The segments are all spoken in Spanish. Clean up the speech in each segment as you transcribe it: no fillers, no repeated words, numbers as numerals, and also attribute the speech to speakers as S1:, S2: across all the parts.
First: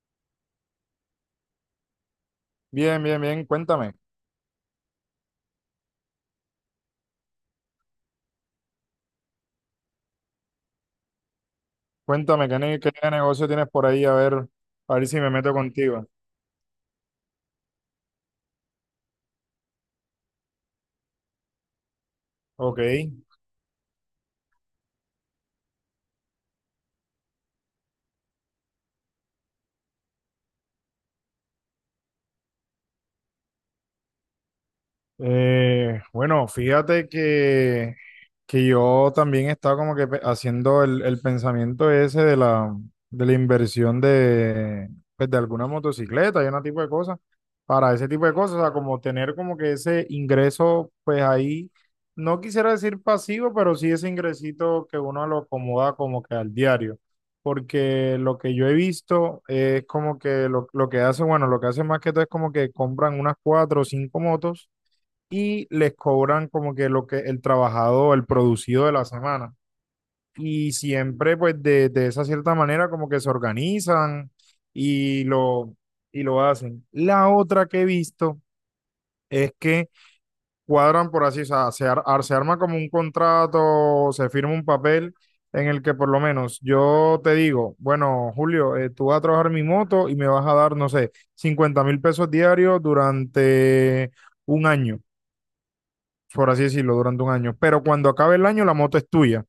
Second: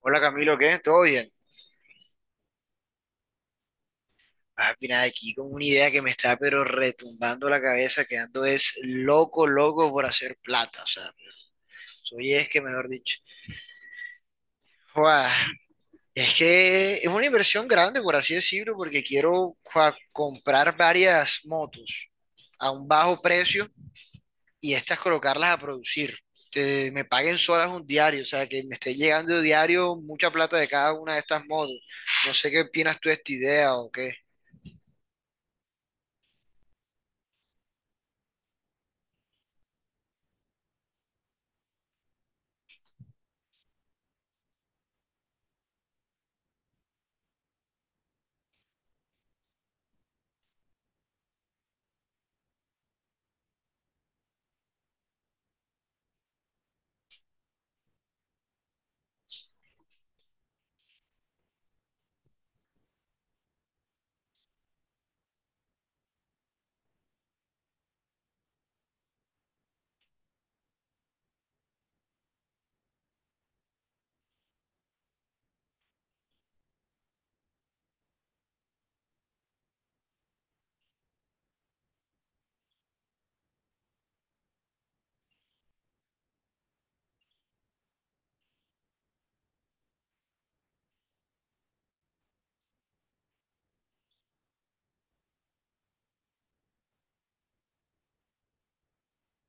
S1: Hola Camilo, ¿qué? ¿Todo bien?
S2: Bien, bien, bien. Cuéntame,
S1: Ah, mira, aquí con una idea que me está pero retumbando la cabeza, quedando es loco, loco por hacer plata, o sea, soy
S2: cuéntame,
S1: es
S2: ¿qué,
S1: que
S2: ne-
S1: mejor
S2: qué
S1: dicho.
S2: negocio tienes por ahí? A ver, si
S1: Joda,
S2: me meto contigo.
S1: es que es una inversión grande, por así decirlo, porque quiero joda, comprar varias motos a
S2: Ok.
S1: un bajo precio y estas colocarlas a producir. Que me paguen solas un diario, o sea, que me esté llegando diario mucha plata de cada una de estas motos. No sé qué opinas tú de esta idea o qué.
S2: Bueno, fíjate que yo también estaba como que haciendo el pensamiento ese de la inversión pues, de alguna motocicleta y una tipo de cosas, para ese tipo de cosas, o sea, como tener como que ese ingreso, pues ahí, no quisiera decir pasivo, pero sí ese ingresito que uno lo acomoda como que al diario, porque lo que yo he visto es como que lo que hace, bueno, lo que hace más que todo es como que compran unas cuatro o cinco motos y les cobran como que lo que el trabajado, el producido de la semana. Y siempre pues de esa cierta manera como que se organizan y lo, y lo hacen. La otra que he visto es que cuadran por así, o sea, se arma como un contrato, se firma un papel en el que por lo menos yo te digo, bueno, Julio, tú vas a trabajar mi moto y me vas a dar, no sé, 50.000 pesos diarios durante un año por así decirlo, durante un año. Pero cuando acabe el año, la moto es tuya.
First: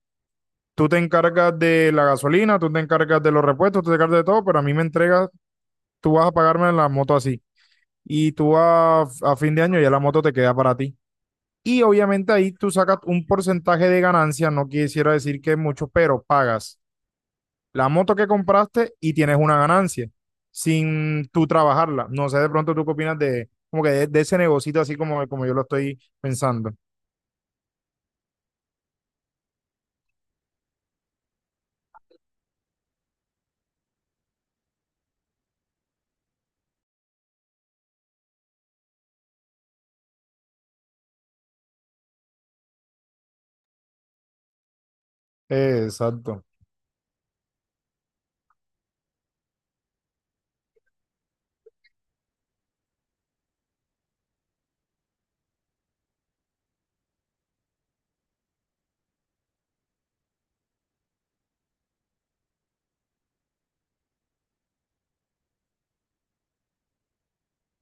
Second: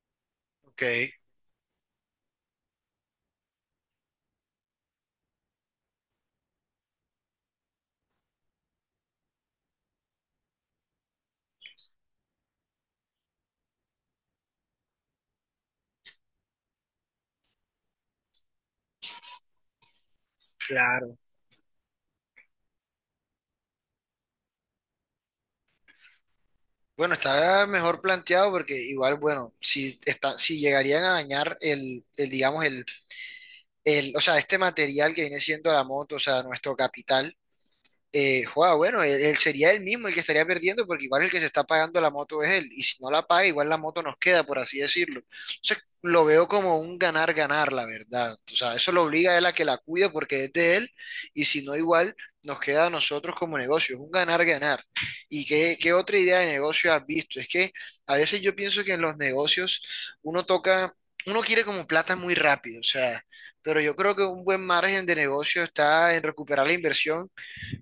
S1: Ok,
S2: Tú te encargas de la gasolina, tú te encargas de los repuestos, tú te encargas de todo, pero a mí me entregas, tú vas a pagarme la moto así. Y tú a fin de año ya la moto te queda para ti. Y obviamente ahí tú sacas un porcentaje de ganancia, no quisiera decir que es mucho, pero pagas la moto que compraste y tienes una ganancia
S1: claro.
S2: sin tú trabajarla. No sé, de pronto tú qué opinas de, como que de ese negocito así como yo lo estoy pensando.
S1: Bueno, está mejor planteado porque igual, bueno, si está, si llegarían a dañar digamos, o sea, este material que viene siendo la moto, o sea, nuestro capital, joda, bueno, él sería él mismo el que estaría perdiendo porque igual el que se está pagando la moto es él y si no la paga igual la moto nos queda, por así decirlo.
S2: Eh,
S1: Entonces lo
S2: Exacto.
S1: veo como un ganar-ganar, la verdad. O sea, eso lo obliga a él a que la cuide porque es de él y si no igual nos queda a nosotros como negocio, es un ganar-ganar. ¿Y qué, qué otra idea de negocio has visto? Es que a veces yo pienso que en los negocios uno toca, uno quiere como plata muy rápido, o sea, pero yo creo que un buen margen de negocio está en recuperar la inversión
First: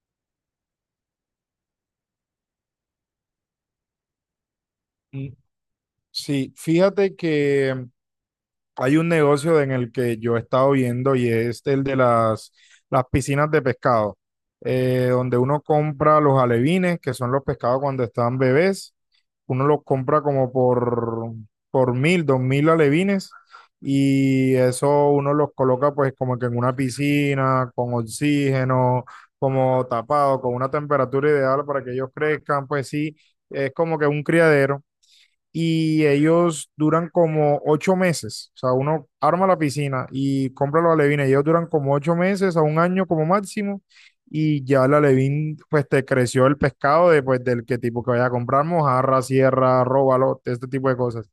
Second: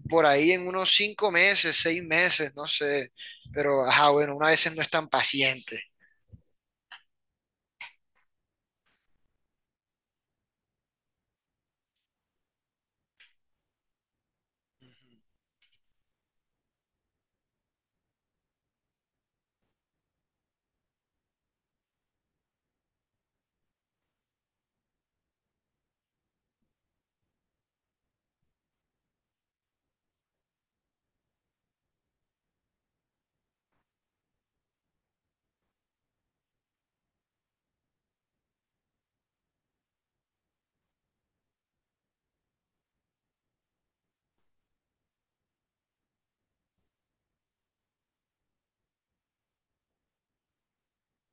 S1: por ahí en unos 5 meses, 6 meses, no sé. Pero, ajá, bueno, una vez no es tan paciente.
S2: Sí, fíjate que hay un negocio en el que yo he estado viendo y es el de las piscinas de pescado, donde uno compra los alevines, que son los pescados cuando están bebés, uno los compra como por 1000, 2000 alevines y eso uno los coloca pues como que en una piscina con oxígeno, como tapado, con una temperatura ideal para que ellos crezcan, pues sí, es como que un criadero y ellos duran como 8 meses. O sea, uno arma la piscina y compra los alevines. Ellos duran como ocho meses a un año como máximo. Y ya el alevín, pues te creció el pescado de, pues, del que tipo que vaya a comprar, mojarra, sierra, róbalo, este tipo de cosas.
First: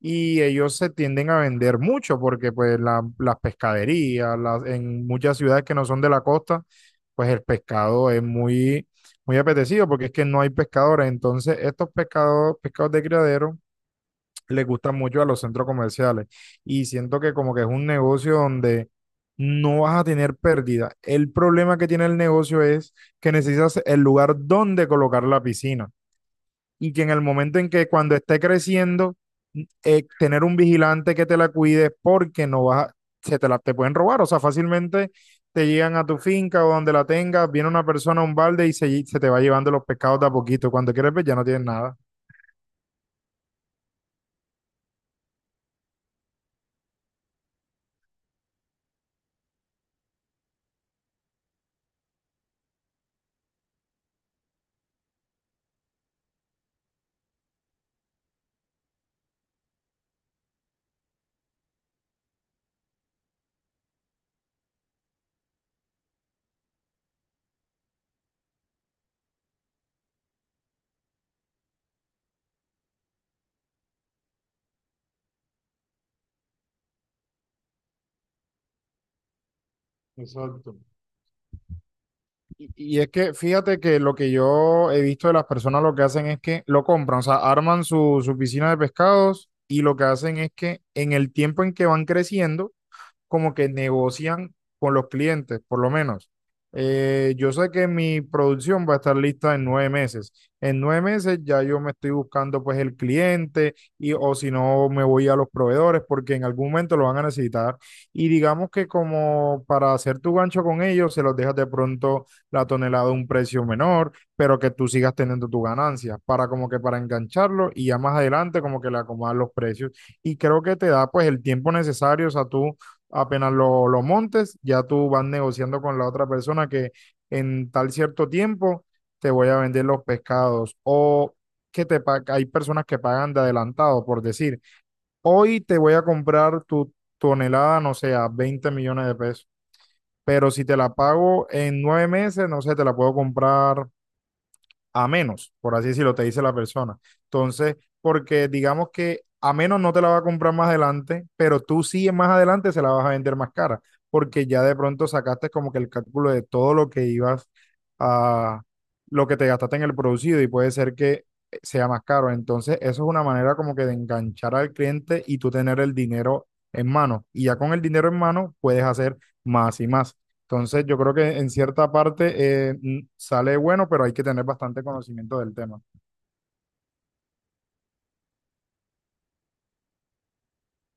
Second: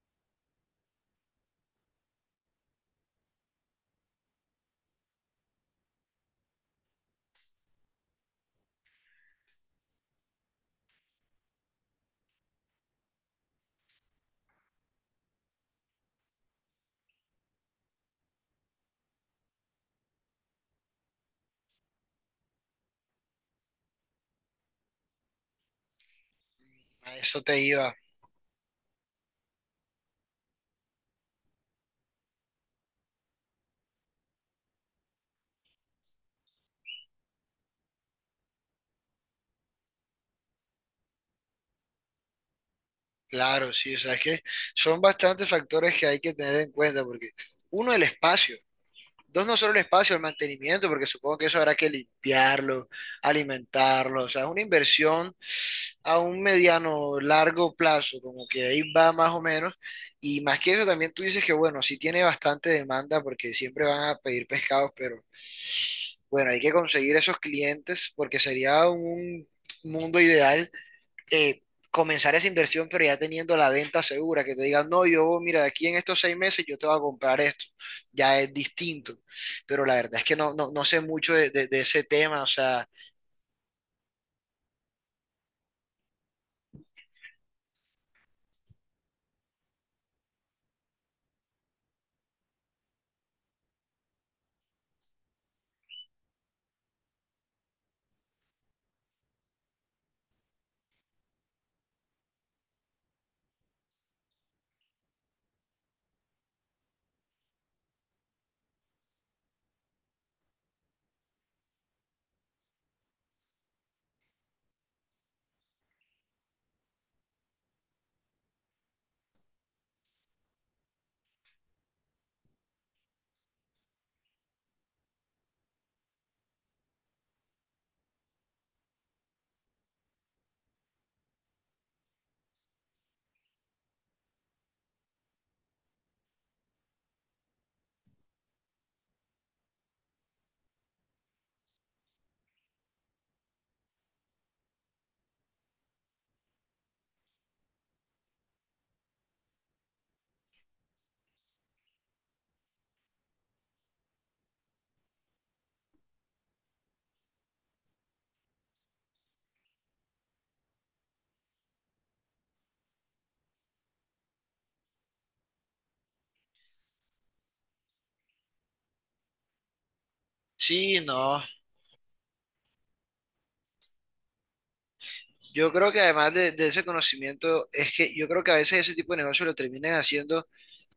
S2: Y ellos se tienden a vender mucho porque pues las pescaderías, las, en muchas ciudades que no son de la costa, pues el pescado es muy, muy apetecido porque es que no hay pescadores. Entonces estos pescados, pescados de criadero le gusta mucho a los centros comerciales. Y siento que como que es un negocio donde no vas a tener pérdida. El problema que tiene el negocio es que necesitas el lugar donde colocar la piscina. Y que en
S1: A
S2: el
S1: eso
S2: momento
S1: te
S2: en que
S1: iba.
S2: cuando esté creciendo, tener un vigilante que te la cuide porque no vas a- se te la te pueden robar. O sea, fácilmente te llegan a tu finca o donde la tengas, viene una persona a un balde y se te va llevando los pescados de a poquito. Cuando quieres ver, ya no tienes nada.
S1: Claro, sí, o sea, es que son bastantes factores que hay que tener en cuenta, porque uno, el espacio, dos, no solo el espacio, el mantenimiento, porque supongo que eso habrá que limpiarlo, alimentarlo, o sea, es una inversión a un mediano, largo plazo, como que ahí va más o menos, y más que eso también tú dices que, bueno, sí tiene bastante demanda, porque siempre van a pedir pescados, pero bueno, hay que conseguir esos clientes porque sería un mundo ideal eh, comenzar esa inversión, pero ya teniendo la venta segura, que te digan, no, yo, mira, de aquí en estos 6 meses yo te voy a comprar esto. Ya es distinto. Pero la verdad es que
S2: Exacto.
S1: no sé mucho de, de ese tema. O
S2: Y
S1: sea,
S2: y es que fíjate que lo que yo he visto de las personas lo que hacen es que lo compran, o sea, arman su piscina de pescados y lo que hacen es que en el tiempo en que van creciendo, como que negocian con los clientes, por lo menos. Yo sé que mi producción va a estar lista en 9 meses. En nueve meses ya yo me estoy buscando pues el cliente y o si no me voy a los proveedores porque en algún momento lo van a necesitar. Y digamos que como para hacer tu gancho con ellos, se los dejas de pronto la tonelada a un precio menor, pero que tú sigas teniendo tu ganancia para como que para engancharlo y ya más adelante como que le acomodas los precios. Y creo que te da pues el tiempo necesario, o sea, tú apenas lo montes, ya tú vas negociando con la otra persona que en tal cierto tiempo te voy a vender los pescados o hay personas que pagan de adelantado por decir, hoy te voy a comprar tu tonelada, no sé, a 20 millones de pesos, pero si te la pago en 9 meses, no sé, te la puedo comprar a menos, por así decirlo, te dice la persona. Entonces, porque digamos que a menos no te la va a comprar más adelante, pero tú sí más adelante se la vas a vender más cara, porque ya de pronto sacaste como que el cálculo de todo lo que ibas a, lo que te gastaste en el producido y puede ser que sea más caro. Entonces, eso es una manera como que de enganchar al cliente y tú tener el dinero en mano. Y ya con el dinero en mano puedes hacer más y más. Entonces, yo
S1: sí,
S2: creo que
S1: no.
S2: en cierta parte sale bueno, pero hay que tener bastante conocimiento del
S1: Yo
S2: tema.
S1: creo que además de ese conocimiento, es que yo creo que a veces ese tipo de negocio lo terminan haciendo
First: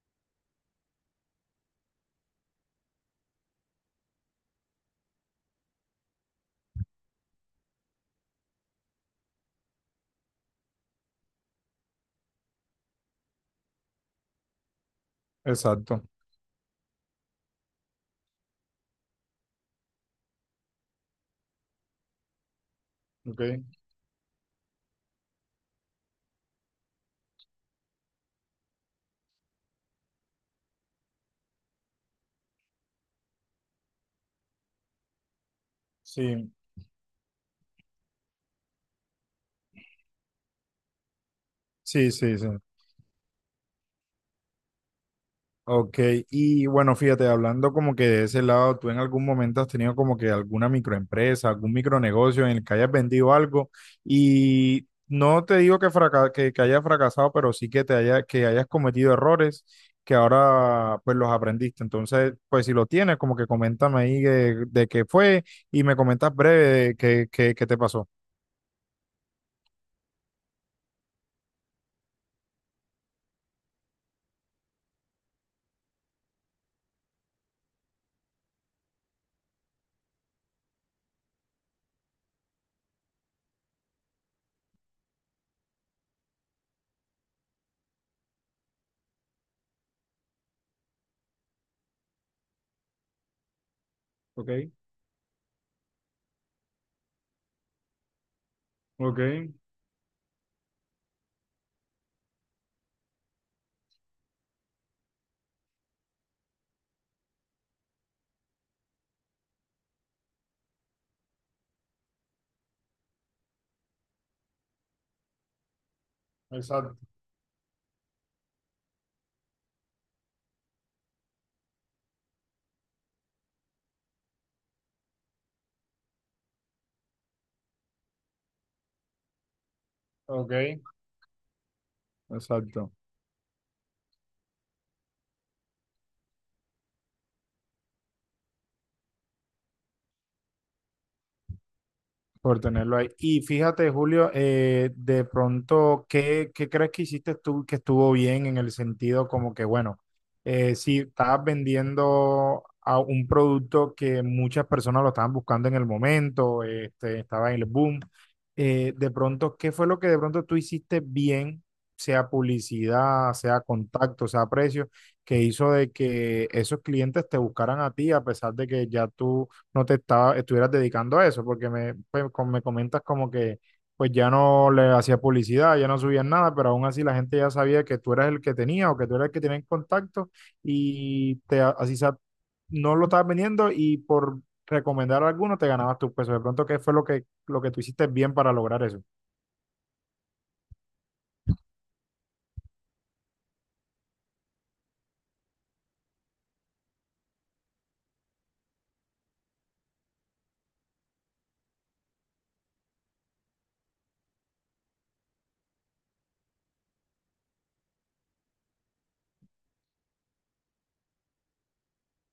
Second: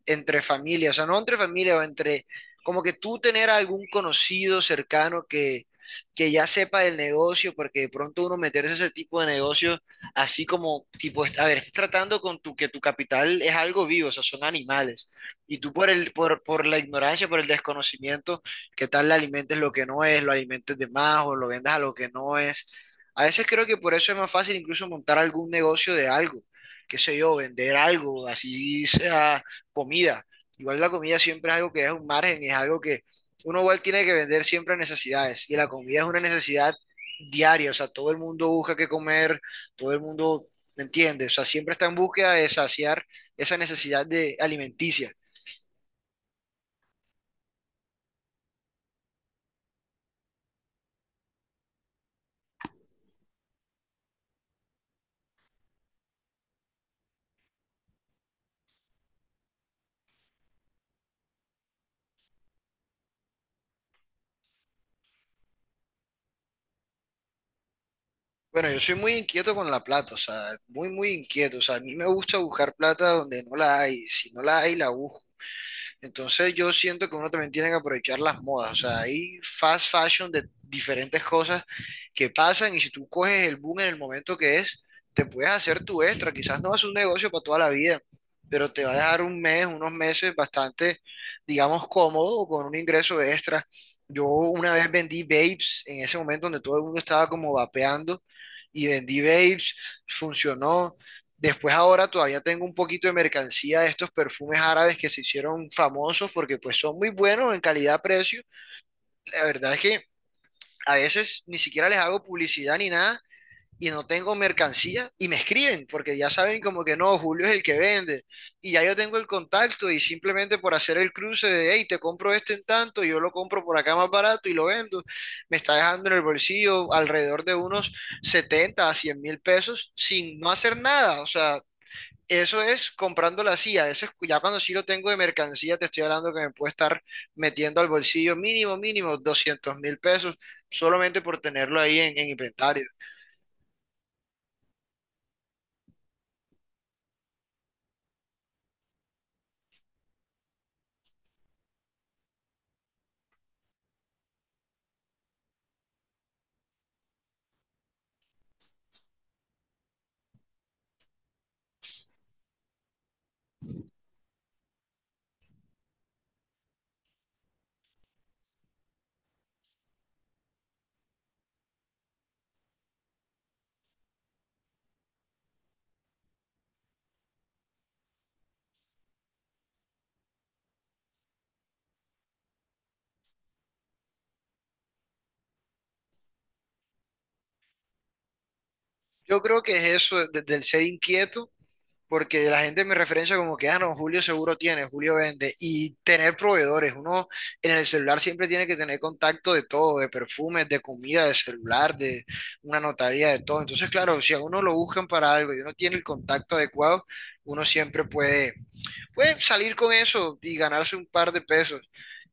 S1: entre familia, o sea, no entre familia, o entre como que tú tener algún conocido cercano que ya sepa del negocio, porque de pronto uno meterse a ese tipo de negocios, así como, tipo, a ver, estás tratando con tu, que tu capital es algo vivo, o sea, son animales, y tú por
S2: Exacto.
S1: el, por la ignorancia, por el desconocimiento, ¿qué tal le alimentes lo que no es, lo alimentes de más, o lo vendas a lo que no es? A veces
S2: Ok.
S1: creo que por eso es más fácil incluso montar algún negocio de algo, qué sé yo, vender algo, así sea comida. Igual la comida siempre es algo que es un margen, es algo que uno igual tiene que vender siempre necesidades y la comida es una
S2: Sí,
S1: necesidad diaria, o sea, todo el mundo busca qué comer, todo el mundo, ¿me entiendes? O sea, siempre está en
S2: sí,
S1: búsqueda
S2: sí, sí.
S1: de saciar esa necesidad de alimenticia.
S2: Ok, y bueno, fíjate, hablando como que de ese lado, ¿tú en algún momento has tenido como que alguna microempresa, algún micronegocio en el que hayas vendido algo y no te digo que, que hayas fracasado, pero sí que te haya, que hayas cometido errores que ahora pues los aprendiste? Entonces, pues si lo tienes, como que coméntame ahí de, qué fue y me comentas breve de qué te pasó.
S1: Bueno, yo soy muy inquieto con la plata, o sea, muy, muy inquieto, o sea, a mí me gusta buscar plata donde no la hay, si no la hay, la busco. Entonces yo siento que uno también tiene que aprovechar las modas, o sea, hay fast fashion de diferentes cosas que pasan y si tú coges el boom en el momento que es, te puedes hacer tu extra, quizás no vas a hacer un negocio para toda la vida, pero te va a dejar un mes, unos meses bastante, digamos, cómodo o con un ingreso extra. Yo
S2: Ok,
S1: una vez vendí vapes en ese momento donde todo el mundo estaba como vapeando y
S2: ok,
S1: vendí vapes, funcionó. Después ahora todavía tengo un poquito de mercancía de estos perfumes árabes que se hicieron famosos porque pues son muy buenos en calidad-precio. La verdad es que a veces ni siquiera les hago publicidad ni nada y no tengo mercancía y me escriben porque ya saben como que
S2: exacto,
S1: no, Julio es el que vende y ya yo tengo el contacto y simplemente por hacer el cruce de, hey, te compro este en tanto, yo lo compro por acá más barato y lo vendo, me está dejando en el bolsillo alrededor de unos 70 a 100 mil pesos sin no
S2: ok,
S1: hacer nada, o sea, eso es
S2: exacto.
S1: comprando la CIA, eso es ya cuando sí lo tengo de mercancía, te estoy hablando que me puede estar metiendo al bolsillo mínimo, mínimo 200 mil pesos solamente por tenerlo ahí en
S2: Por
S1: inventario.
S2: tenerlo ahí. Y fíjate, Julio, de pronto, ¿qué crees que hiciste tú que estuvo bien en el sentido como que, bueno, si estabas vendiendo a un producto que muchas personas lo estaban buscando en el momento, estaba en el boom? De pronto, ¿qué fue lo que de pronto tú hiciste bien, sea publicidad, sea contacto, sea precio, que hizo de que esos clientes te buscaran a ti a pesar de que ya tú no te estaba, estuvieras dedicando a eso, porque pues, me comentas como que pues ya no le hacías publicidad, ya no subías nada, pero aún así la gente ya sabía que tú eras el que tenía o que tú eras el que tenía en contacto y así sea, no lo estabas vendiendo y por recomendar a alguno te ganabas tus pesos. De pronto, ¿qué fue lo que tú hiciste bien para lograr eso?
S1: Yo creo que es eso del ser inquieto, porque la gente me referencia como que, ah, no, Julio seguro tiene, Julio vende, y tener proveedores. Uno en el celular siempre tiene que tener contacto de todo, de perfumes, de comida, de celular, de una notaría, de todo. Entonces, claro, si a uno lo buscan para algo y uno tiene el contacto adecuado, uno siempre puede salir con eso y ganarse un par de pesos.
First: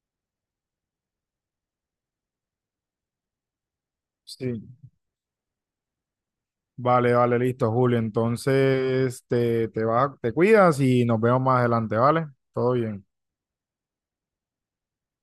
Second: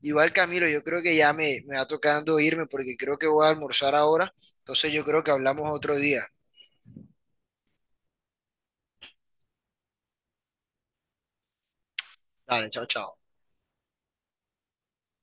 S1: Igual Camilo, yo creo que ya me va tocando irme porque creo que voy a almorzar ahora.
S2: Sí.
S1: Entonces yo creo que hablamos otro día.
S2: Vale, vale, listo, Julio. Entonces, te vas, te cuidas y nos vemos más adelante, ¿vale?
S1: Dale,
S2: Todo
S1: chao,
S2: bien.
S1: chao.